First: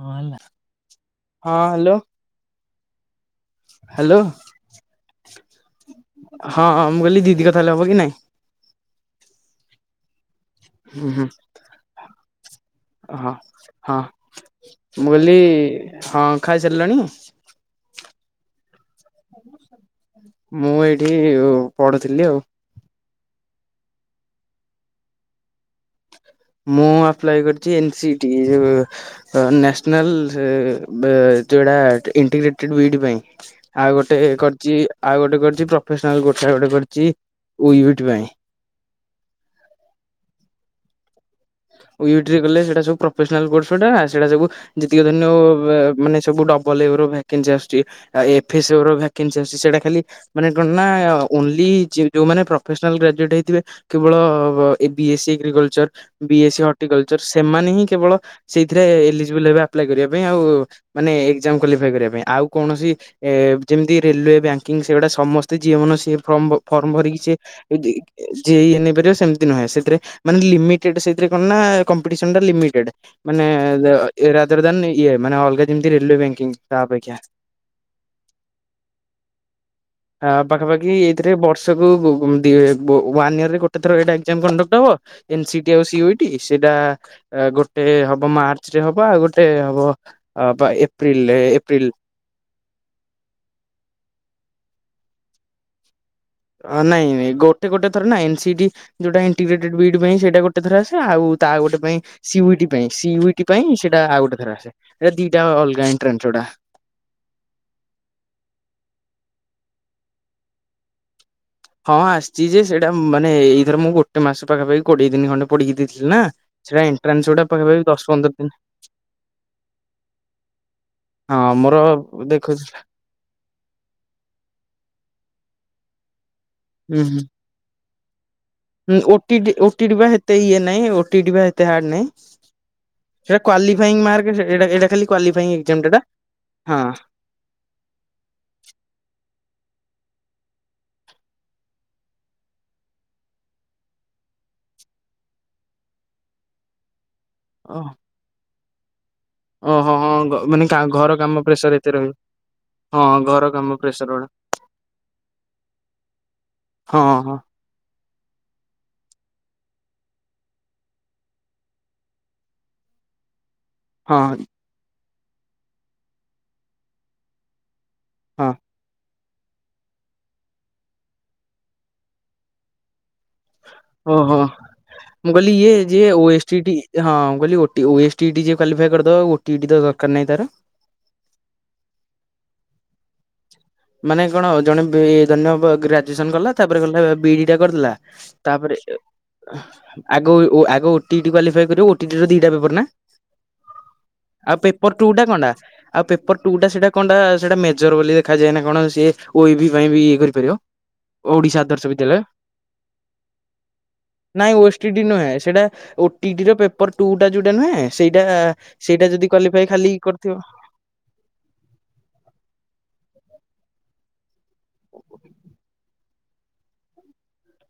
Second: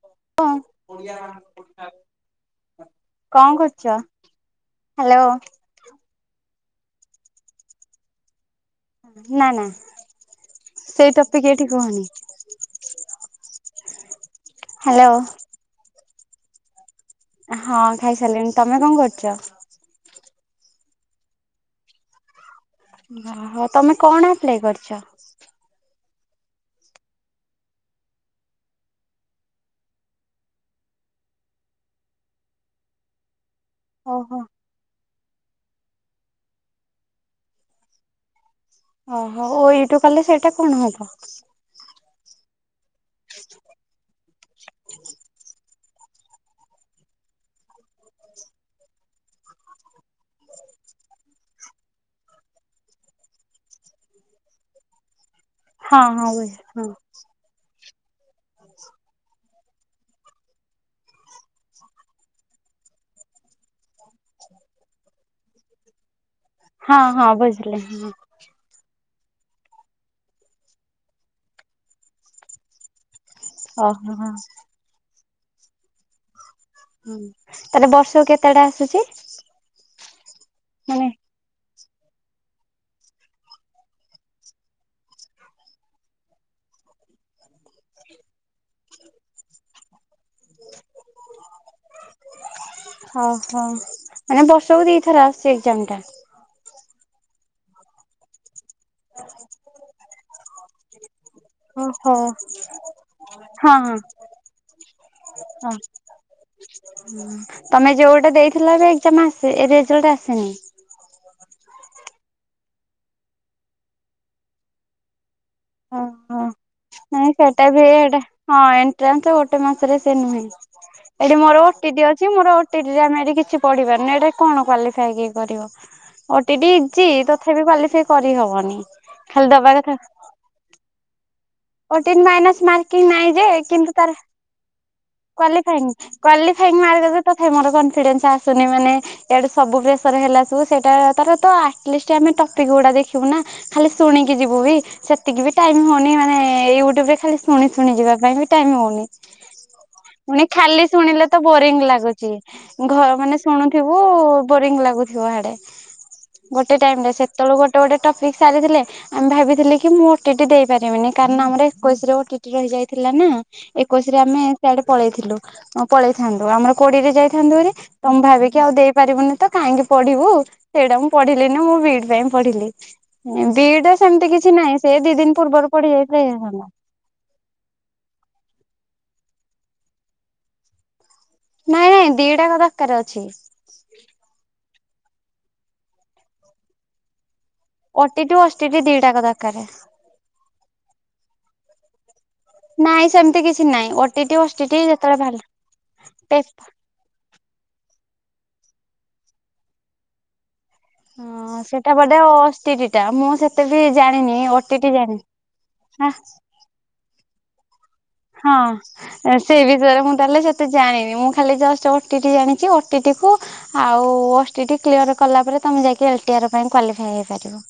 ହଁ ହେଲା। ହ ହଁ ହ୍ୟାଲୋ [unintelligible] କଁ କରୁଚ? ହ୍ୟାଲୋ ହାଲୋ ହଁ ହଁ ମୁଁ କଇଲି ଦିଦି କଥା ହେଲେ ହବ କି ନାଇଁ? ନା ନା ସେ ହୁଁ ହୁଁ ଟପିକ୍ ଏଠି କୁହନି। ହଁ ହଁ ହ୍ୟାଲୋ ମୁଁ କଇଲି ହଁ ଖାଇସାରିଲଣି? ହଁ ଖାଇସାରିଲେଣି। ତମେ କଣ କରୁଚ? ମୁଁ ଏଇଠି ପଢୁଥିଲି ଆଉ। ଓହୋ। ତମେ କଣ ଆପ୍ଲାଇ କରିଚ? ମୁଁ ଆପ୍ଲାଇ କରିଚି ଏନ୍ ସି ଟି ଏ ଯୋଉ ନ୍ୟାସିନାଲ୍ ଯୋଉଟା ଇଣ୍ଟିଗ୍ରେଟେଡ୍ ବିଡି ପାଇଁ। ଆଉ ଗୋଟେ ଓହୋ କରିଚି ଆଉ ଗୋଟେ କରିଚି ପ୍ରଫେସ୍ନାଲ୍ ଗୋଟେ ଗୋଟେ କରିଚି ଉଈ ଇଟ୍ ପାଇଁ। ଓହୋ ଓ ଇଟ୍ କଲେ ସେଇଟା କଣ ହବ? ଉଇ ଟି କଲେ ସେଇଟା ସବୁ ପ୍ରଫେସ୍ନାଲ୍ କୋର୍ସ ଟା ସେଟା ସବୁ ଯେତିକି ଦିନ ମାନେ ସବୁ ଡବଲ୍ ଇଏରୁ ଭ୍ୟାକେନ୍ସି ଆସୁଚି। ଏଫେନ୍ସସି ଇଏ ରୁ ଭ୍ୟାକେନ୍ସସି ଚାର୍ଜ ସେଟା ଖାଲି ମାନେ କଣ ନା ଓନ୍ଲି ଯୋଉମାନେ ପ୍ରଫେସ୍ନାଲ୍ ଗ୍ରାଜୁଟ୍ ହେଇଥିବେ କେବଳ ଏ ବିଏସ ସି ଏଗ୍ରିକଲଚର୍ ହଁ ହଁ ବି ବୁଝ ଏସ୍ ସି ହଁ ହର୍ଟିକଲଚର୍ ସେମାନେ ହିଁ କେବଳ ସେଇଥିରେ ଏଲିଜିବଲ ହେ ଆପ୍ଲାଏ କରିବା ପାଇଁ ଆଉ ମାନେ ଏକ୍ଜାମ୍ କ୍ୱାଲିଫାଇ କରିବା ପାଇଁ ଆଉ କୌଣସି ଏ ଯେମିତି ରେଲିୱେ ବ୍ୟାଙ୍କିଙ୍ଗ୍ ସେଗୁଡା ସମସ୍ତେ ଯିଏ ମାନେ ସିଏ ଫର୍ମ ପକ୍ ଫର୍ମ ହଁ ଭରିକି ହଁ ସେ ବୁଝିଲି ହଁ ଦେଇଦେଉଚି। ଯିଏ ଇଏ ନେଇପାରିବ ସେମିତି ନୁହେଁ ସେଥିରେ ମାନେ ଲିମିଟେଡ୍ ନା କମ୍ପିଟେସନ୍ ଟା ଲିମିଟେଡ୍। ମାନେ ଓହୋ ହଁ। ଏରାଜରଦାନି ଇଏ ମାନେ ଅଲଗା ଯେମିତି ରେଲିୱେ ବ୍ୟାଙ୍କିଙ୍ଗ୍। ହୁଁ ତାହେଲେ ବର୍ଷକୁ କେତେ ଟା ଆସୁଚି? ଅ ପାଖାପାଖି ଏଇଥିରେ ବର୍ଷ ଷକୁ ଦି ୱନ୍ ଇର୍ ରେ ଗୋଟେ ଥର ଏଇଟା [inaudible] ହବ ଏନ୍ସି ଏନ୍ସି ଆଉ ସିଓଟି ସେଇଟା ଗୋଟେ ହବ ମାର୍ଚ୍ଚ ରେ ହବ ଆଉ ଗୋଟେ ହବ ଏପ୍ରିଲ୍ ରେ ଏପ୍ରିଲ୍। ଓହୋ। ମାନେ ବର୍ଷକୁ ଦିଥର ଆସୁଚି ଏକ୍ଜାମ୍ ଟା? ଅ ନାଇଁ ଗୋଟେ ଗୋଟେ ଥର ଏ ନ୍ସି ଡି ଯୋଉଟା ଇଣ୍ଗିକେଟେ ଡ୍ ବି ଡି ପାଇଁ ସେଇଟା ଗୋଟେ ଥର ଆସେ ଆଉ ତା ଗୋଟେ ପାଇଁ ଓହୋ ସି-ୟୁ-ଟି ପାଇଁ ସି-ୟୁ-ଟି ହଁ ପାଇଁ ହଁ। ସେଇଟା ଆଉ ଗୋଟେ ଥର ଆସେ। ଏ ଦିଟା ହଁ ଅଲଗା ଏଣ୍ଟ୍ରାନ୍ସ ଗୁଡା। ତମେ ଯୋଉଟା ଦେଇଥିଲା ଏବେ ଏକ୍ଜାମ ଆସେ ଏ ରେଜଲ୍ଟ ଆସେନି ହଁ ଆସିଛି ଯେ ସେଇଟା ମାନେ ଏଇଥର ମୁଁ ଗୋଟେ ମାସ ପାଖାପାଖି କୋଡିଏ ଦିନ ଖଣ୍ଡେ ପଡିକି ଦେଇଥିଲି ନା ଓହୋ। ସେଇଟା ଏଣ୍ଟ୍ରାନ୍ସ ନାଇଁ ଗୁଡା ସେଟା ପାଖାପାଖି ବି ଦଶ ଏଟା ପନ୍ଦର ଦିନ ହଁ ଏଣ୍ଟ୍ରାନ୍ସ ଗୋଟେ ମାସରେ ସେ ନୁହେଁ। ଏଠି ମୋର ଓଟିଟି ଅଛି ମୋର ଦେଖୁଥିଲା ଓଟିଟିରେ ଆମେ ଏଠି କିଛି ପଢିପାରୁନି ନା ଏଟା କଣ କ୍ୟାଲିଫାଇଏ କରିବ ହୁଁ ଓ-ଟି-ଇଟି ହୁଁ। ଇଯି ତ ବି କ୍ୱାଲିଫାଇ କରିହବନି। ଖାଲି ଓଟିଟି ଦବା କଥା ଓଟିଟି ବା ହେତେ ଇଏ ନାଇଁ ଓଟିଟି ବା ଏତେ ହାଡ୍ ନାହିଁ, ଓଟିଟି ମାଇନସ ମାର୍କିଂ ନାଇଁ ଯେ ସେଟା କିନ୍ତୁ କ୍ୱାଲିଫ୍ଲାଏ ତାର ମାର୍କ ଏ ଏଟା କ୍ବାଲିଫାଇଙ୍ଗ ମାର୍କଟା କ୍ୱାଲିଫାଇ ମାର୍କ ତଥାପି ମୋର କନଫିଡେନ୍ସ ଆସୁନି ମାନେ ଏଇଆଡୁ ସବୁ ପ୍ରେସର ହେଲା ସବୁ ସେଇଟା ତାର ତ ଆଟ ଲିଷ୍ଟ ଆମେ ଟପିକ ଗୁଡା ଦେଖିବୁ ନା। ଖାଲି ଶୁଣିକି ଯିବୁ ବି ସେତିକି ବି ଟାଇମ୍ ହଉନି ମାନେ ୟୁଟ୍ୟୁବ ରେ ଖାଲି ଶୁଣି ଓହ। ଶୁଣି ଯିବା ପାଇଁ ଟାଇମ୍ ହଉନି। ଓହୋ ହଁ ଫୁଣି ମାନେ ଖାଲି ଘର ଶୁଣିଲେ କାମ ତ ପ୍ରେସର ବୋରିଙ୍ଗ ଏତେ ରହିବ ଲାଗୁଛି ହଁ ଘ ମାନେ ଘର କାମ ଶୁଣୁଥିବୁ ପ୍ରେସର ଗୁଡା। ବୋରିଂ ଲାଗୁଛି। ଡେ ଗୋଟେ ହଁ ଟାଇମ୍ ରେ ହଁ ସେତେବେଳେ ଗୋଟେ ଗୋଟେ ଗୋଟେ ଟପିକ୍ ସାରିଥିଲେ ଆମେ ଭାବିଥିଲି କି ମୁଁ ଓ-ଟି-ଇଟି ଦେଇ ପାରିବିନି। କାରଣ ଆମର ଏକୋଇଶି ରେ ଓ-ଟି-ଇଟି ରହି ଯାଇଥିଲା ନା ଏକୋଇଶି ହଁ ରେ ଆମେ ଆଡେ ପଳେଇଥିଲୁ ପଳେଇଥାନ୍ତୁ ଆମର କୋଡିରେ ଯାଇଥାନ୍ତୁ ହାରି ଆମେ ହଁ ଭାବିକି ଆଉ ଦେଇପାରିବୁନି ତ କାହିଁକି ପଢିବୁ ସେଇଟା ମୁଁ ପଢିଲିନି ମୁଁ ବି-ଇ-ଡ ପାଇଁ ପଢିଲି। ବି-ଇ-ଡି ସେମିତି ଓହୋ। କିଛି ନାହିଁ ସେ ଦି ଦିନ ମୁଁ କହିଲି ପୂର୍ବରୁ ଇଏ ପଢି ଯିଏ ଯାଇଥିଲେ ଓ-ଷ୍ଟିଟ-ଟି ହେଇଥାନ୍ତା। ଟି ହଁ କହିଲି ଓଟି ଯିଏ କ୍ୱାଲିଫାଇ କରିଦବ ଓ-ଟି-ଇଟି ତ ଦରକାର ନାହିଁ ତାର? ନାଇଁ ନାଇଁ ଦିଟାକ ଦରକାର ଅଛି। ମାନେ କଣ ଜଣେ ବି ଧନ୍ୟ ଗ୍ରାଜୁଏସନ କଲା ତାପରେ ଗଲା ବି କରି ଦେଲା ଓଟିଟି ତାପରେ ଓଷ୍ଟିଟି ଦିଟାକ ଦରକାର। ଆଗ ଆଗ ଓ-ଟି-ଇଟି କ୍ୱାଲିଫ୍ଲାଏ କରିବ ଓ ଦିଟା ପେପର ନା ନାଇଁ ସେମିତି କିଛି ନାଇଁ ଓଟିଟି ଆଉ ଓଟିଟି ପେପର ଟୁ ଯେତେବେଳେ ଟା କା ବାହାରିଲା କଣ ଟା ଆଉ ପେପର ପେ ଟୁ ଟା ସେଟା କଣଟା ସେଇଟା ମେଜର ବୋଲି ଦେଖାଯାଏ ନା କଣ ସିଏ ଓ-ଏ-ଭି ପାଇଁ ବି ଇଏ କରିପାରିବ। ଓଡିଶା ହଁ ଆଦର୍ଶ ସେଟା ବିଦ୍ୟାଳୟ, ବୋଧେ ଓଟିଟି ଟା ମୁଁ ସେତେ ବି ଜାଣିନି ନାଇଁ ଓଟିଟି ଓ-ଷ୍ଟୀ-ଟି ଜାଣିନି। ନୁହେଁ ସେଟା ଓ ଆ ଟିଡିର ପେପର ଟୁ ଟା ଯୋଉଟା ନୁହେଁ ସେଇଟା ସେଇଟା ଯଦି କ୍ୱାଲିଫ୍ଲାଏ ଖାଲି କରିଥିବ ତ ଜାଣିନି ମୁଁ ଖାଲି ଜଷ୍ଟ ଓ-ଟି-ଟି ଜାଣିଛି ଓ-ଟି-ଟି କୁ ଆଉ ଓଷ୍ଟେ ଓଟିଇଟି କ୍ଲିୟର କଲା ପରେ ତମେ ଯାଇକି ଏଟିଆର ପାଇଁ କ୍ୱାଲିଫ୍ଲାଏ ହେଇପାରିବ।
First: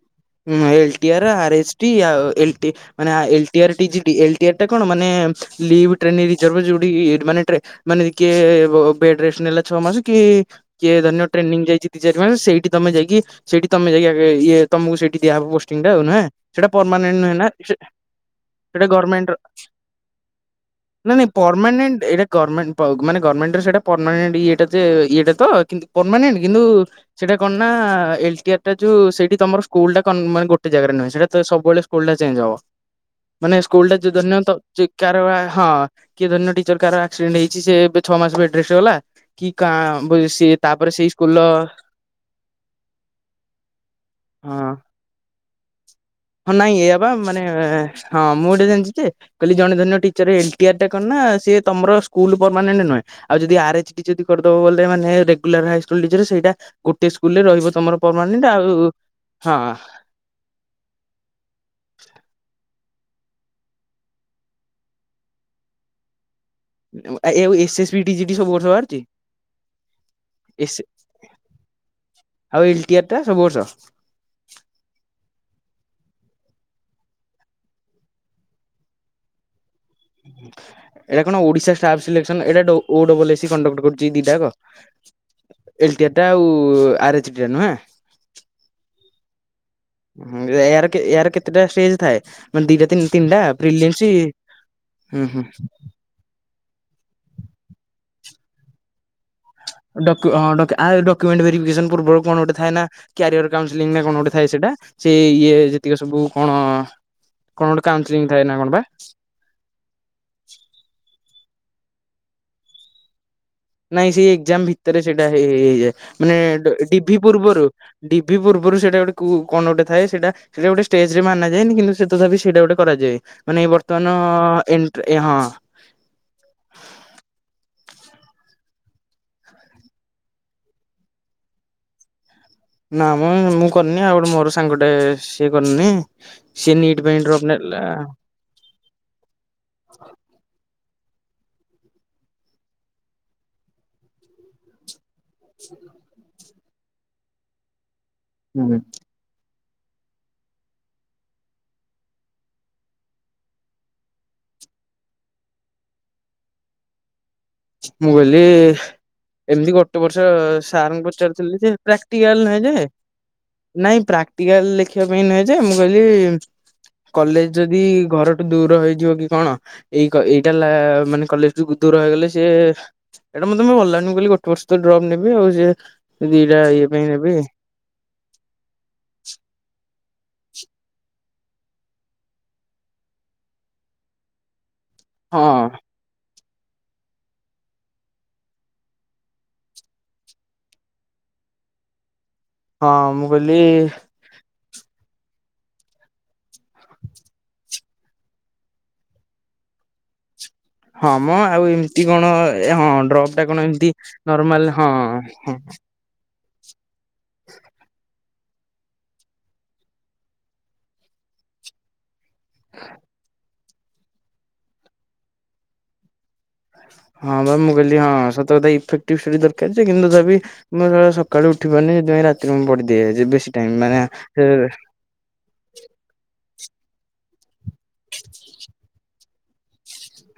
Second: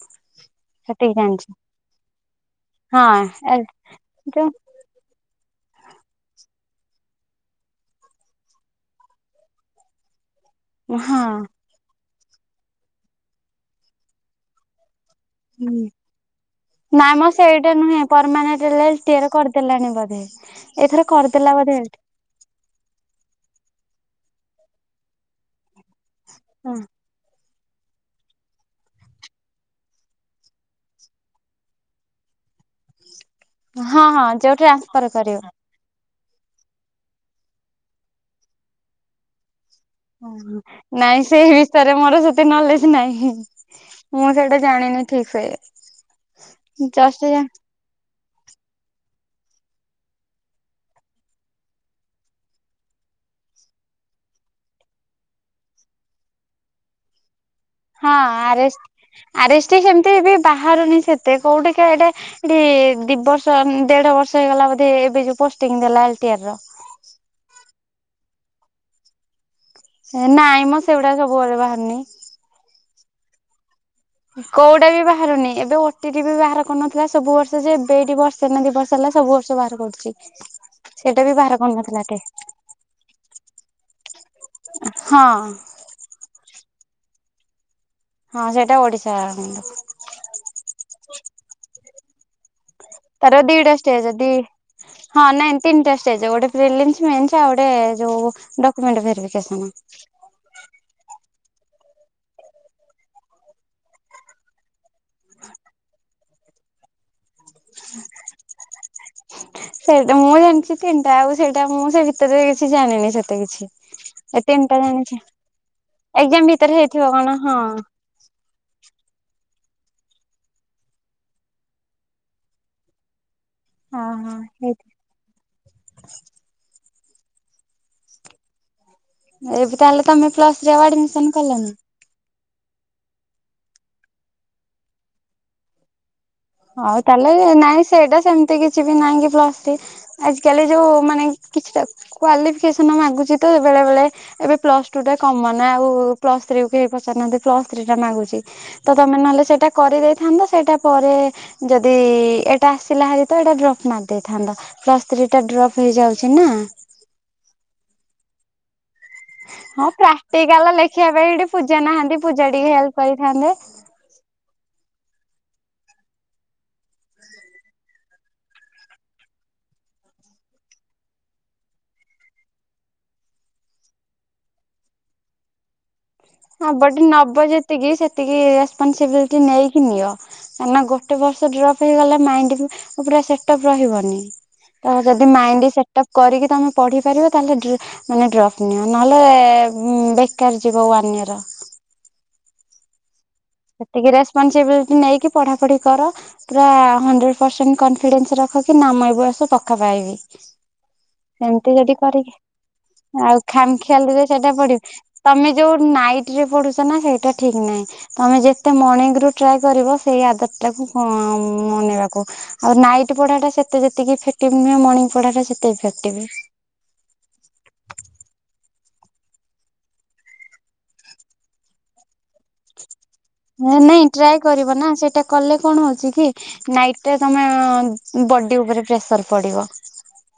ହଁ ଏଲଟି ସେତିକି ଆର ଜାଣିଛି ଆର୍ ଏସ୍ ଟି ଆଉ ଏଟି ମାନେ ହଁ ଏଲ ଲଟିଆର ଏଜିଟି ଯୋଉ ଏଟିରାଟା କଣ ମାନେ ଲିଭ ଟ୍ରେନେ ରିଜର୍ଭ ଯୋଉଠି ମାନେ ଟେ ମାନେ ଟିକଏ ବେଡ୍ ରେଷ୍ଟ ନେଲା ଛଅ ମାସ କି କିଏ ଧନ୍ୟ ହଁ। ଟ୍ରେନିଂ ଯାଇଛି ଦି ଚାରି ମାସ ସେଠି ତମ ଯାଇକି ସେଇଠି ତମେ ଯାଇକି ଇଏ ତମକୁ ସେଠି ଦିଆ ହବ ପୋଷ୍ଟିଙ୍ଗ ଟା ନା, ସେଟା ନାଇଁ ପରମାନେଟେ ମ ନୁହେଁ ନା ସେଇଟା ନୁହେଁ ପରମାନେଣ୍ଟ ସେଟା ଏଲଟିଆର ଗଭମେଣ୍ଟ କରିଦେଲାଣି ବୋଧେ। ଏଥର ନା ନାଇଁ କରିଦେଲା ବୋଧେ ପରମାନଣ୍ଟ ଏଟା ଗଣମେଣ୍ଟ ମାନେ ଗର୍ଣ୍ଣମେଣ୍ଟ ର ସେଇଟା ପରଣ୍ଟ ଇଏଟା ଇଟା ତ କିନ୍ତୁ ପରମାନେଣ୍ଟ କିନ୍ତୁ ହଁ ସେଇଟା କଣ ନା ଏଲ ଟି ଆର ଟା ଯୋଉ ସେଇଠି ତମର ସ୍କୁଲ ଟା କନ ମା ଗୋଟେ ଜାଗାରେ ନାହଁ ସେଟ ତ ସବୁବେଳେ ସ୍କୁଲଟା ଚେଞ୍ଜ ହବ। ମାନେ ସ୍କୁଲ ଟା ହଁ ଯ ହଁ ଧନ୍ୟ ଯୋଉ ତ ଯେ ଟ୍ରାନ୍ସଫର କାର କରିବ। ହଁ କିଏ ଧନ୍ୟ ଟିଚର କାହାର ଆକ୍ସିଡେଣ୍ଟ ହେଇଛି ସେ ଏବେ ଛଅ ମାସ ବେଡ୍ ରେଷ୍ଟ୍ ଗଲା କି କା ସିଏ ଓ ତାପରେ ସେଇ ନାଇଁ ସେ ସ୍କୁଲର ହେଇ ମୋର ସେତେ ନଲେଜ ନାହିଁ, ମୁଁ ସେଇଟା ହଁ ଜାଣିନି ଠିକ୍ ସେ। ହଁ ନାଇଁ ଏଇଆ ବା ଜଷ୍ଟ ମାନେ ହଁ ମୁଁ ଗୋଟେ ଜାଣିଛି ଯେ କଲି ଜଣେ ଧରିନିଅ ଟିଚର ଏନ୍ ଟି ଆର ଟା କଣ ନା ସିଏ ତମର ସ୍କୁଲ ପରମାନେଣ୍ଟ ନୁହେଁ। ଆଉ ଯଦି ଆର୍ ଏଚ ଡି ଯଦି କରିଦବ ବଲେ ମାନେ ରେଗୁଲାର ହାଇସ୍କୁଲ ଟିଚର ସେଇଟା ଗୋଟେ ସ୍କୁଲ ରେ ରହିବ ତମର ହଁ ପରମାନେଣ୍ଟ ଆଉ ଆରେଷ୍ ହଁ ଆରେ ଷ୍ ସେମତି ଏତେ ବି ବାହାରୁନି ସେତେ କୋଉଠିକ ଏଟା ଏଠି ଦି ବର୍ ଷ ଦେଢ ବର୍ଷ ହେଇଗଲା ବୋଧେ ଏବେ ଯୋ ପୋଷ୍ଟିଙ୍ଗ ଦେଲା ଆଇ ଟି ଆର୍ ର। ଏ ୟୋ S S B T GT ସବୁ ବର୍ଷ ବାହାରଛି? ନାଇଁ ମଁ ସେଗୁଡା ସବୁବେଳେ ବାହାରିନି। ଆଉ ଏଲ୍ ଟି ଆର ଟା ସବୁ ବର୍ଷ। କୋଉଟା ବି ବାହାରିନି ଏବେ ଓଟି ଟି ବି ବାହାର କରୁନଥିଲା ସବୁ ବର୍ଷ ଯେ ଏବେ ଏଠି ବର୍ଷ ଷେ ନା ଦି ବର୍ଷ ହେଲା ସବୁ ବର୍ଷ ବାହାର କରୁଛି। ସେଇଟା ଏଇଟା ବି କଣ ବାହାର ଓଡିଶା କରୁନଥିଲା ଷ୍ଟାଫ୍ ଟେ ସିଲେକ୍ସନ ଏଇଟା ଓ ଡବଲ ଏସି କଣ୍ଡକ୍ଟ କରୁଛି ଦିଟାଙ୍କ? ହଁ। ଏଲ ଟିଆ ଟା ଆଉ-ଉ-ଉ-ଉ ଆର ଏଚ୍ ଡି ଟା ନୁହେଁ? ହଁ ସେଇଟା ଓଡିଶା ର [unintelligible] ହୁଁ ଏହାର ଏହାର କେତେଟା ଷ୍ଟେଜ ଥାଏ? ମାନେ ଦିଟା ତିନ ତିନିଟା ତାର ଦିଟା ଷ୍ଟେଜ ପ୍ରିଲିମ୍ସ ଦି ହୁଁ ହଁ ହୁଁ। ନାଇଁ [unintelligible] ଗୋଟେ ପରିମିଲିନ୍ସ [unintelligible] ଆଉ ଗୋଟେ-ଏ-ଏ-ଏ ଯୋଉ-ଉ-ଉ ଡକୁମେଣ୍ଟ ଭେରିଫିକେସନ। ହଁ ଡକ୍ୟୁ [unintelligible] ଡକ୍ୟୁମେଣ୍ଟ ଭେରିଫିକେସ ପୂବରୁ କଣ ଗୋଟେ ଥାଏ ନା କ୍ୟାରିୟର କାଉନସେଲିଂ ନା କଣ ଗୋଟେ ଥାଏ ସେଇଟା ସେ ଇଏ ଯେତିକି ସବୁ କଣ-ଅ-ଅ କଣ ଗୋଟେ କାଉନସିଲିଂ ଥାଏ ନା କଣ ବା? ସେଇଟା ମୁଁ ଜାଣିଛି ତିନିଟା ଆଉ ସେଇଟା ମୁଁ ସେ ଭିତରେ କିଛି ଜାଣିନି ସେତେ କିଛି। ନାଇଁ ସେଇ ଏ ଏକ୍ଜାମ ତିନିଟା ଭିତରେ ଜାଣିଛି ସେଇଟା ହେଇ ହେଇଯାଏ ମାନେ ଏକ୍ଜାମ ଭିତରେ ଡି ହେଇଥିବ ଭି କଣ ହଁ। ପୂର୍ବରୁ। ଡିି ଭି ପୂର୍ବରୁ ସେଇଟା ଗୋଟେ କୋ କଣ ଗୋଟେ ଥାଏ ସେଇଟା। ସେଟା ଗୋଟେ ଷ୍ଟେଜ ରେ ମାନା ଯାଏନି କିନ୍ତୁ ସେ ତଥାପି ସେଇଟା ଗୋଟେ କରାଯାଏ। ମାନେ-ଏ-ଏ ହଁ ହଁ ହେଇଥିବ। ବର୍ତ୍ତମାନ-ଅ-ଅ-ଅ ଏ ହଁ। ଏବେ ତାହେଲେ ତମେ ପ୍ଲସ ଥ୍ରୀ ରେ ଆ ଆଡମିସନ କଲନି? ନା ମ ମୁଁ କରିନି ଆଉ ଗୋଟେ ମୋର ସାଙ୍ଗଟେ-ଏ-ଏ-ଏ ସିଏ କରିନି। ସିଏ ନିଟ୍ ହଉ ପାଇଁ ତାହଲେ ଡ୍ରପ୍ ନାଇଁ ନେଲା ସେଇଟା ସେମିତି କିଛି ବି ନାଇଁ କି ପ୍ଲସ ଥି ଆଜ କାଲି ଯୋଉ ମାନେ କିଛିଟା କ୍ଵାଲିଫିକେସନ ମାଗୁଛି ତ ବେଳେ ବେଳେ ଏବେ ପ୍ଲସ ଟୁ ଟା କମନ ଆଉ-ଉ-ଉ ପ୍ଲସ୍ ଥ୍ରୀ କୁ କେହି ପଚାରୁନାହାନ୍ତି ପ୍ସ ଥ୍ରୀ ଟା ମାଗୁଛି ତମେ ନହେଲେ ସେଇଟା କରିଦେଇଥାନ୍ତ ସେଇଟା ପରେ ଯଦି-ଇ-ଇ-ଇ ଏଇଟା ଆସିଲା ହାରି ତ ଏଇଟା ଡ୍ରପ୍ ମାରି ଦେଇଥାନ୍ତ। ପ୍ଲସ ଥ୍ରୀ ଟା ଡ୍ରପ୍ ହେଇଯାଉଛି ନା। ମୁଁ କହିଲି-ଇ-ଇ ଏମିତି ହଁ ଗୋଟେ ବର୍ଷ ପ୍ରାକ୍ଟିକାଲ ସାର୍ ଲେଖିବା ଙ୍କୁ ପାଇଁ ଏଠି ପଚାରଥିଲେ ଯେ ପୂଜା ନାହାନ୍ତି ପ୍ରାକ୍ଟିକାଲ ପୂଜା ନାହିଁ ଟିକେ ନା ହେଲ୍ପ କରିଥାନ୍ତେ। ନାଇଁ ପ୍ରାକ୍ଟିକାଲ ଲେଖିବା ପାଇଁ ନୁହେଁ ଯେ ମୁଁ କହିଲି-ଇ-ଇ କଲେଜ ଯଦି-ଇ-ଇ ଘରଠୁ ଦୂର ହେଇଯିବ କି କଣ ଏଇକ ଏଇଟା ଲା-ଆ-ଆ ମାନେ କଲେଜ କୁ ଦୂର ହେଇଗଲେ ଯେ-ଏ-ଏ ଏଇଟା ମୁ ତ ଅନଲାଇନ କହିଲି ଗୋଟେ ବର୍ଷ ତ ଡ୍ରପ୍ ନେବି ଆଉ ଯେ ଦିଟା ଇଏ ପାଇଁ ନେବି। ଏତିକି ସେତିକି ରେସପନସିବିଲିଟି ନେଇକି ନିଅ। ମାନେ ଗୋଟେ ବର୍ଷ ଡ୍ରପ୍ ହେଇଗଲା ମାଇଣ୍ଡ ପୁରା ସେଟପ ରହିବନି। ତ ଯଦି ହଁ ମାଇଣ୍ଡ ସେଟ ଅପ୍ କରିକି ତମେ ପଢିପାରିବ ତାହେଲେ ଡ୍ରି ମାନେ ଡ୍ରପ ନିଅ ନହେଲେ-ଏ-ଏ-ଏ ଉ ବେକାର ଯିବ ୱାନ ଇୟର। ହଁ ମୁଁ କଇଲି-ଇ-ଇ-ଇ ପଞ୍ଚେଇବିଲ୍ଟି ନେଇକି ପଢ଼ା ପଢି କର ପୁରା ହଣ୍ଡ୍ରେଟ୍ ପରସେଣ୍ଟ କନଫିଡେନ୍ସ ରଖ କି ନା ମୁଁ ଏବର୍ଷ ପକ୍କା ପାଇବି। ହଁ ମ ଆଉ ସେମ୍ତି ଯଦି ଏମିତି କଣ ହଁ କରିକି ଡ୍ରପ୍ ଆଉ ଟା କଣ ଖାମ୍ ଏମିତି ଖିଆଲିରେ ସେଇଟା ନର୍ମାଲ ପଡି ହଁ ତମେ ଯୋଉ ନାଇଟ୍ ରେ ପଢ଼ୁଚ ନା ସେଇଟା ଠିକ୍ ନାହିଁ। ତମେ ଯେତେ ମଣିଙ୍ଗ ରୁ ଟ୍ରାଏ କରିବ ସେଇ ଆଦତ୍ ଟାକୁ [unintelligible] ମନେଇବାକୁ। ଆଉ ନାଇଟ୍ ପଢାଟା ସେତେ ଯେତିକି ଇଫେକ୍ଟିଭ୍ ନୁହେଁ, ମଣିଙ୍ଗ ପଢାଟା ସେତେ ଇଫେକ୍ଟିଭ୍। ହଁ ବା ମୁଁ କହିଲି ହଁ, ସତ କଥା ଇଫେକ୍ଟିଭ୍ ସେଠି କହିଲେ ଦରକାର ଯେ କିନ୍ତୁ ତଥାବି ମୁଁ ସବୁବେଳେ ସକାଳୁ ଉଠି ପାରୁନି ସେଥିପାଇଁ ରାତିରେ ମୁଁ ପଢ଼ିଦିଏ ଯେ ବେଶୀ ଟାଇମ୍, ମାନେ ନାଇଁ ଟ୍ରାଏ କରିବ ଫେରେ ନା ସେଇଟା କଲେ କଣ ହଉଚି କି, ନାଇଟ୍ ରେ ତମ ବଡି ଉପରେ ପ୍ରେସର୍ ପଡିବ।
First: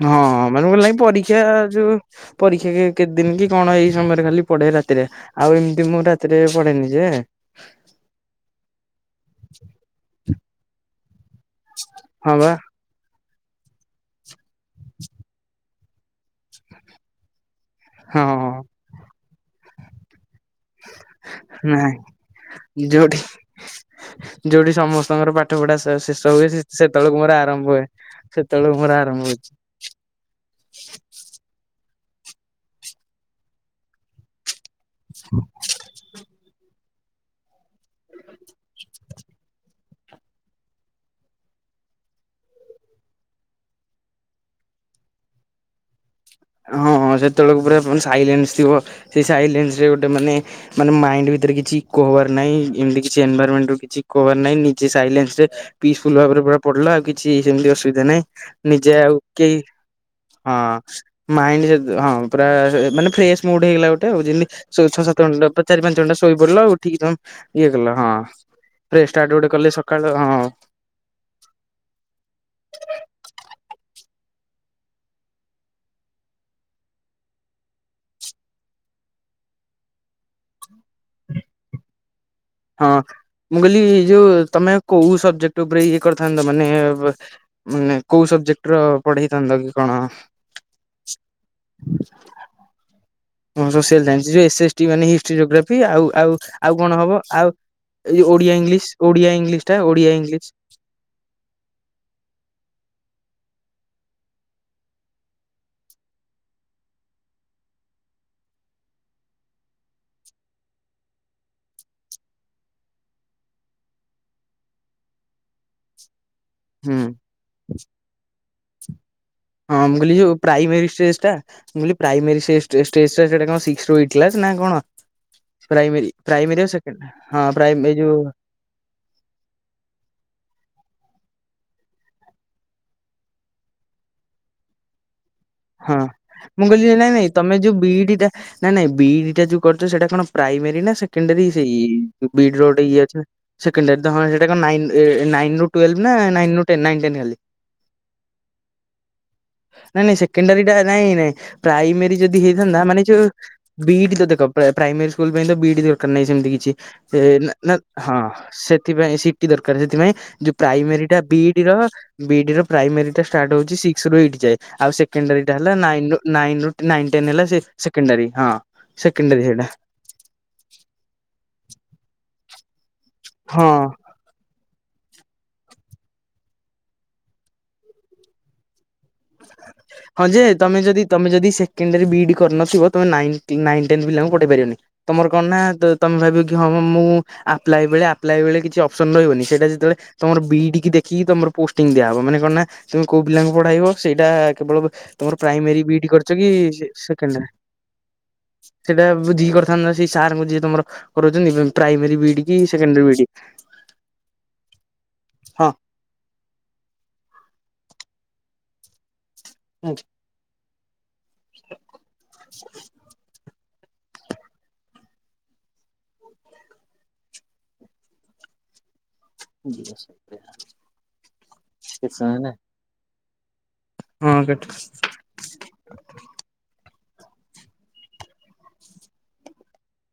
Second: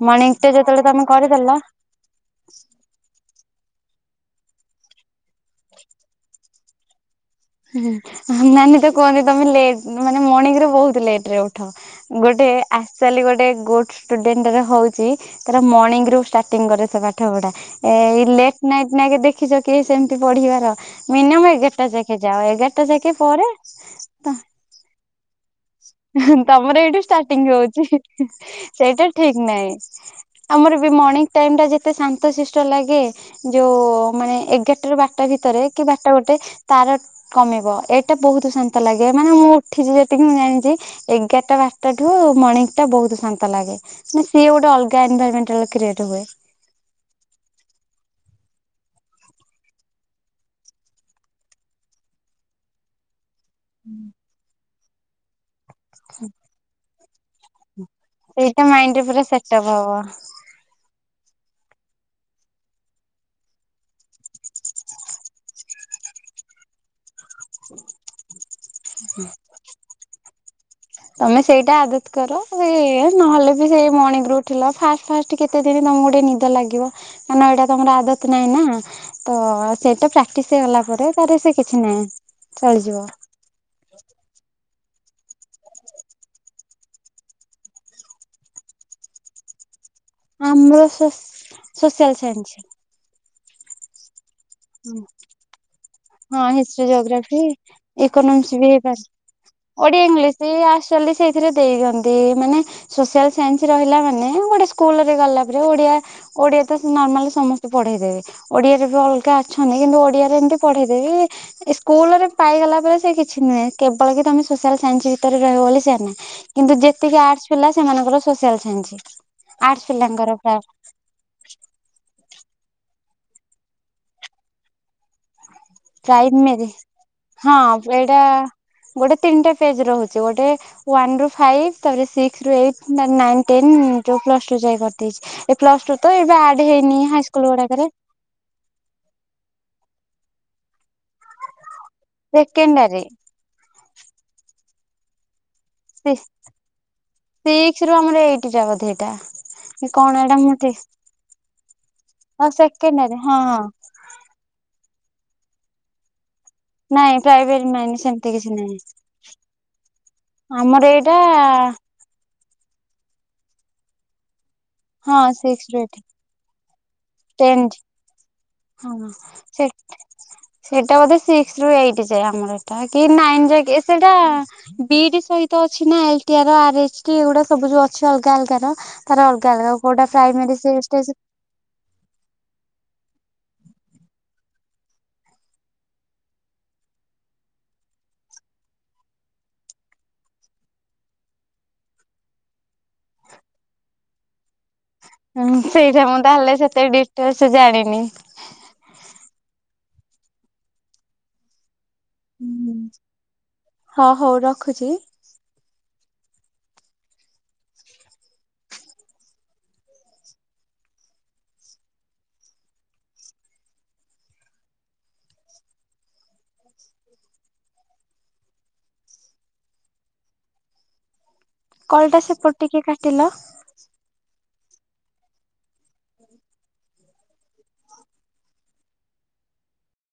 ହଁ, ମର୍ଣ୍ଣିଂ ଟା ମାନେ ମୁଁ ଯେତେବେଳେ କଇଲି ନାଇଁ ତମେ ପରୀକ୍ଷା କରିଦେଲ ଯୋଉ ପରୀକ୍ଷା କେତେ ଦିନ୍ କି କଣ ଏଇ ସମୟରେ ଖାଲି ପଢେ ରାତିରେ, ଆଉ ଏମ୍ତି ମୁଁ ରାତିରେ ପଢେନି ଯେ। ହୁଁ ନାନୀ ତ କୁହନ୍ତି ତମେ ଲେଟ୍ ମାନେ ମର୍ଣ୍ଣିଙ୍ଗରେ ବହୁତ୍ ଲେଟ୍ ରେ ଉଠ। ହଁ ଗୋଟେ ବା ଆକ୍ଚୁଆଲି ଗୋଟେ ଗୋଟ୍ ଷ୍ଟୁଡେଣ୍ଟର ହୋଉଚି ତାର ମର୍ନିଙ୍ଗ ରୁ ଷ୍ଟାର୍ଟିଂଙ୍ଗ କରେ [unintelligible] ପାଠପଢା। ଏଇ ହଁ ଲେଟ୍ ନାଇଟ୍ ନାଁକେ ଦେଖିଚ କି ସେମ୍ତି ପଢିବାର ମିନିୟମ୍ ଏଗାରଟା ନାଇଁ ଯାକେ ଆଉ ଏଗାର୍ଟା ଯାକେ ଯୋଉଠି ପରେ ତ ଯୋଉଠି ସମସ୍ତଙ୍କର ପା ଇଁହି ତମର ଏଇଠୁ ଷ୍ଟାଟିଙ୍ଗ୍ ଆରମ୍ଭ ହୁଏ ହୋଉଚି, ହିଁ-ହିଁ ସେତେବେଳକୁ ମୋର ସେଇଟା ଆରମ୍ଭ ହୁଏ। ଠିକ୍ ନାହିଁ। ଆମର ବି ମର୍ଣିଂ ଟାଇମ୍ ଟା ଯେତେ ଶାନ୍ତଶିଷ୍ଟ ଲାଗେ, ଯୋଉ ମାନେ ଏଗାର୍ ଟା ରୁ ବାରଟା ଭିତରେ, କି ବାରଟା ଗୋଟେ [unintelligible] କମିବ ଏଟା ବହୁତ୍ ଶାନ୍ତ ଲାଗେ, ମାନେ ମୁଁ ଉଠିଚି ଯେତିକି [unintelligible] ଜାଣିଚି, ଏଗାର୍ଟା ବାର୍ଟା ଠୁ ମର୍ଣିଙ୍ଗ ଟା ବହୁତ୍ ଶାନ୍ତ ଲାଗେ। ନା ସିଏ ଗୋଟେ ଅଲଗା ଏନଭାର୍ମେଣ୍ଟାଲ୍ କ୍ରିଏଟ୍ ହୁଏ। ହଁ-ହଁ ସେତବେଳୁକୁ ପୁରା ମାନେ ସାଇଲେନ୍ସ ଥିବ, ସେଇ ସାଇଲେନ୍ସ ରେ ଗୋଟେ ମାନେ ମାନେ ମାଇଣ୍ଡ ଭିତରେ କିଛି ଇକୋ ହବାର ନାହିଁ, ଏମ୍ତି କିଛି ଏନଭରମେଣ୍ଟ ରୁ କିଛି ଇକୋ ହବାରେ ନାହିଁ, ନିଜେ ସାଇଲେନ୍ସ ରେ ପିସ୍ଫୁଲ୍ ଭାବରେ ପୁରା ପଡିଲା ଆଉ କିଛି ସେମ୍ତି ଅସୁବିଧା ନାହିଁ, ସେଇଟା ନିଜେ ମାଇଣ୍ଡରେ ଆଉ ପୁରା କେଇ ସେଟଅପ୍ ହବ ହଁ ମାଇଣ୍ଡରେ ଜଦି ହଁ ପୁରା ଏ ମାନେ ଫ୍ରେସ୍ ମୁଡ୍ ହେଇଗଲା ଗୋଟେ ଆଉ ଯେମ୍ତି [unintelligible] ଛଅ ସାତ ଘଣ୍ଟା ପୁରା ଚାରି ପାଞ୍ଚ ଘଣ୍ଟା ସୋଇ ପଡ଼ିଲ ଆଉ ଉ ଠିକି ତମ୍ ଇଏ କଲ ହଁ ପ୍ରେ ଷ୍ଟାର୍ଟ ଗୋଟେ କଲେ ସକାଳୁ ହଁ। ତମେ ସେଇଟା ଆଦତ୍ କର, ସେଇ ଇଏ ନହେଲେ ବି ସେଇ ମଣିଙ୍ଗ୍ ରୁ ଉଠିଲ ଫାଷ୍ଟ ଫାଷ୍ଟ କେତେ ଦିନି ତମୁକୁ ଟିକେ ନିଦ ଲାଗିବ, କାରଣ ଏଇଟା ତମର ଆଦତ୍ ନାଇଁ ନା। ତ ସେଇଟା ପ୍ରାକ୍ଟିସ୍ ହେଇଗଲା ପରେ ତାରେ ସେ କିଛି ନାହିଁ। ହଁ ଚଳିଯିବ ମୁଁ କଇଲି ଯୋଉ ତମେ କୋଉ ସବଜେକ୍ଟ ଉପରେ ଇଏ କରିଥାନ୍ତ ମାନେ ବ୍ ମାନେ କୋଉ ସବଜେକ୍ଟ ର ପଢେଇଥାନ୍ତ କି କଣ? ଆମର ସୋସ୍ ସୋସିଆଲ୍ ସାଇନ୍ସ। ତମର ସୋସିଆଲ୍ ସାଇନ୍ସ ଯୋଉ ଏସେ ଏସ୍ ଟି ମାନେ ହିଷ୍ଟ୍ରି ଜୋଗ୍ରାଫି ହଁ ଆଉ-ଆଉ-ଆଉ ହିଷ୍ଟ୍ରି କଣ ହବ ଜୋଗ୍ରାଫି ଆଉ ଏ ଯୋଉ ଓଡିଆ ଇକୋନୋମିକ୍ସ ବି ଇଂଲିଶ୍ ହେଇପାରେ ଓଡିଆ ଇଂଲିଶ୍ ଓଡିଆ ଇଂଲିଶ୍ ସେଇ [unintelligible] ସେଇଥିରେ ଦେଇ ଦିଅନ୍ତି, ମାନେ ସୋସିଆଲ୍ ସାଇନ୍ସ ରହିଲା ମାନେ ଗୋଟେ ସ୍କୁଲରେ ଗଲା ପରେ ଓଡିଆ ଓଡିଆ ତ ସେ ନର୍ମାଲି ସମସ୍ତେ ପଢେଇ ଦେବେ, ଓଡିଆରେ ବି ଅଲ୍ ଗା [unintelligible] କିନ୍ତୁ ଓଡିଆରେ ଏମ୍ତି ପଢେଇଦେବି। ଏ ସ୍କୁଲରେ ପାଇଗଲା ପରେ ସେ କିଛି ନୁହେଁ, କେବଳ କି ତମେ ସୋସିଆଲ୍ ସାଇନ୍ସ ଭିତରେ ରହିବ ବୋଲି ସେଆର୍ ନା। କିନ୍ତୁ ହୁଁ ଯେତିକି ଆର୍ଟସ୍ ପିଲା ସେମାନଙ୍କର ସୋସିଆଲ୍ ସାଇନ୍ସି, ଆର୍ଟସ୍ ପିଲାଙ୍କର ପ୍ରାୟ। ଏଇ [unintelligible] ଟା ମୁଁ କଇଲି ପ୍ରାଇମେରୀ ସେଇ ଷ୍ଟେସ ଷ୍ଟେଜ ଟା ସିକ୍ସ ରୁ ଏଇଟ୍ କ୍ଲାସ ନା କଣ? ପ୍ରାଇମେରୀ ପ୍ରାଇମେରୀ ଆଉ ସେକଣ୍ଡ ଟା ହଁ ପ୍ରାଇମେ ଏ ଯୋଉ ଗୋଟେ ତିନଟା ଫେଜ୍ ରୋହୁଚି ଗୋଟେ ୱାନ ରୁ ଫାଇଭ୍ ତାପରେ ସିକଶ୍ ରୁ ଏଇଟ୍ ନା ନାଇନ୍ ଟେନ ଯୋଉ ପ୍ଲସ ଟୁ ଯାଏ କରି ତି ଏ ପ୍ଲସ ଟୁ ହଁ ତ ଏବେ ମୁଁ ଆଡ କହିଲି ହେଇନି ନାଇଁ ନାଇଁ ହାଇସ୍କୁଲ୍ ତମେ ଯୋଉ ଗୁଡାକରେ। ବିଇଡି ଟା ନାଇଁ ନାଇଁ ବିଡି ଟା ଯୋଉ କରୁଛ ସେଇଟା କଣ ପ୍ରାଇମାରୀ ନା ସେକେଣ୍ଡାରୀ ସେଇ ବି ଡ୍ ର ଗୋଟେ ସେକେଣ୍ଡାରୀ ଇଏ ଅଛି। ସେକେଣ୍ଡରି ତ ହଁ ସେଟା ନନାନ୍ ଏ ନାଇନ୍ ରୁ। ଟୁୱେଲ୍ଭ ନା ନାଇନ୍ ରୁ ଟେନ୍ ନାଇନ୍‌ ରୁ ଟେନ୍ ସିକ୍ସ ରୁ ଆମର ଏଇଟ ଟା ବୋଧେ ଏଇଟା କି କଣ ଗଲେ। ଏଇଟା ମୁଁ ସେକେଣ୍ଡାରିଟା ଠିକ ନାଇଁ ନାଇଁ ପ୍ରାଇମେରୀ ଯଦି ଆଉ ହେଇଥାନ୍ତା ମାନେ ସେକେଣ୍ଡାରୀ ଯୋଉ ହଁ ହଁ ବିଇଡି ତ ଦେଖ ପ୍ରାଇମୋରୀ ସ୍କୁଲ ପାଇଁ ତ ବଇଡି ଦରକାର ନାହିଁ ସେମିତି କିଛି। ସେ ନାଇଁ ନା ପ୍ରାଇଭେଟ ନା ନାଇଁ ହଁ ସେମିତି କିଛି ନାହିଁ ସେଥିପାଇଁ ସିଟି ଦରକାର ସେଥିପାଇଁ ଯୋଉ ଆମର ପ୍ରାଇମେରୀ ଏଇଟା ଟା ବିଡି ର ବିଇଡ୍ ର ପ୍ରାଇମାରୀ ଟା ଷ୍ଟାର୍ଟ ହଉଛି ସିକସ ରୁ ଏଇଟ ଯାଏ ଆଉ ହଁ ସେକେଣ୍ଡାରୀ ସିକ୍ସ ହେଲା ଏଇଟ ନାଇନ ରୁ ନାଇନ୍ ରୁ ନାଇନ୍ ଟେନ୍ ହେଲା ଟେନ ସେକେଣ୍ଡାରୀ ହଁ ହଁ ସେକଣ୍ଡାରୀ ସେ ସେଇଟା। ସେଇଟା ବୋଧେ ସିକ୍ସ ରୁ ଏଇଟ ଯାଏ ଆମର ଏଟା କି ନାଇନ ଯାକ ହଁ ସେଇଟା ବିଇଡି ସହିତ ଅଛି ନା ଏଲଟିର ଆର ଏଚ ଟି ଏଗୁଡା ସବୁ ଯୋଉ ଅଛି ଅଲଗା ଅଲଗ ର ତାର ଅଗା କାରଣ କୋଉଟା ଫ୍ରାଇମେରି ସିଷ୍ଟି ସେ କେମିତି ବିଇଡି କରିନଥିବ ତମେ ନାଇନ୍‌ ନାଇନ୍‌ ଟେନ୍ ପିଲାଙ୍କୁ ପଠେଇ ପାରିବନି। ତମର କଣ ନା ତମେ ଭାବିବ କି ହଁଁ ମୁଁ ଆପ୍ଲଏ ବେଳେ ଆପ୍ଲଏ ବେଳେ କିଛି ଅପସନ ରହିବନି ସେଇଟା ଯେତେବେଳେ ତମର ବିଇଡି କି ଦେଖିକି ତମର ପୋଷ୍ଟିଂ ଦିଆହବ ମାନେ କହଣ ନା ତମେ କୋଉ ପିଲାଙ୍କୁ ପଢେଇବ ସେଇଟା କେବଳ ତମର ପ୍ରାଇମୋରୀ ସେଇଟା ମୁଁ ବିଇଡିକରିଛ କି ତାହେଲେ ସେତେ ଡିଟେଲସ ସେକେଣ୍ଡରି। ଜାଣିନି। ସେଇଟା ବୁଝି କି କରିଥାନ୍ତା ସେ ସାର୍ ଙ୍କୁ ଯିଏ ତମର କରୁଛନ୍ତି ପ୍ରାଇମୋରୀ ବିଇଡି କି ହୁଁ। Secondary BD. ହଁ, ହଉ ରଖୁଛି। ହଁ। ଆଜ୍ଞା। [inaudible] [unintelligible] କଲ୍ ଟା ସେପଟୁ ଟିକେ କାଟିଲ। ହଁ, କାଟୁଛି।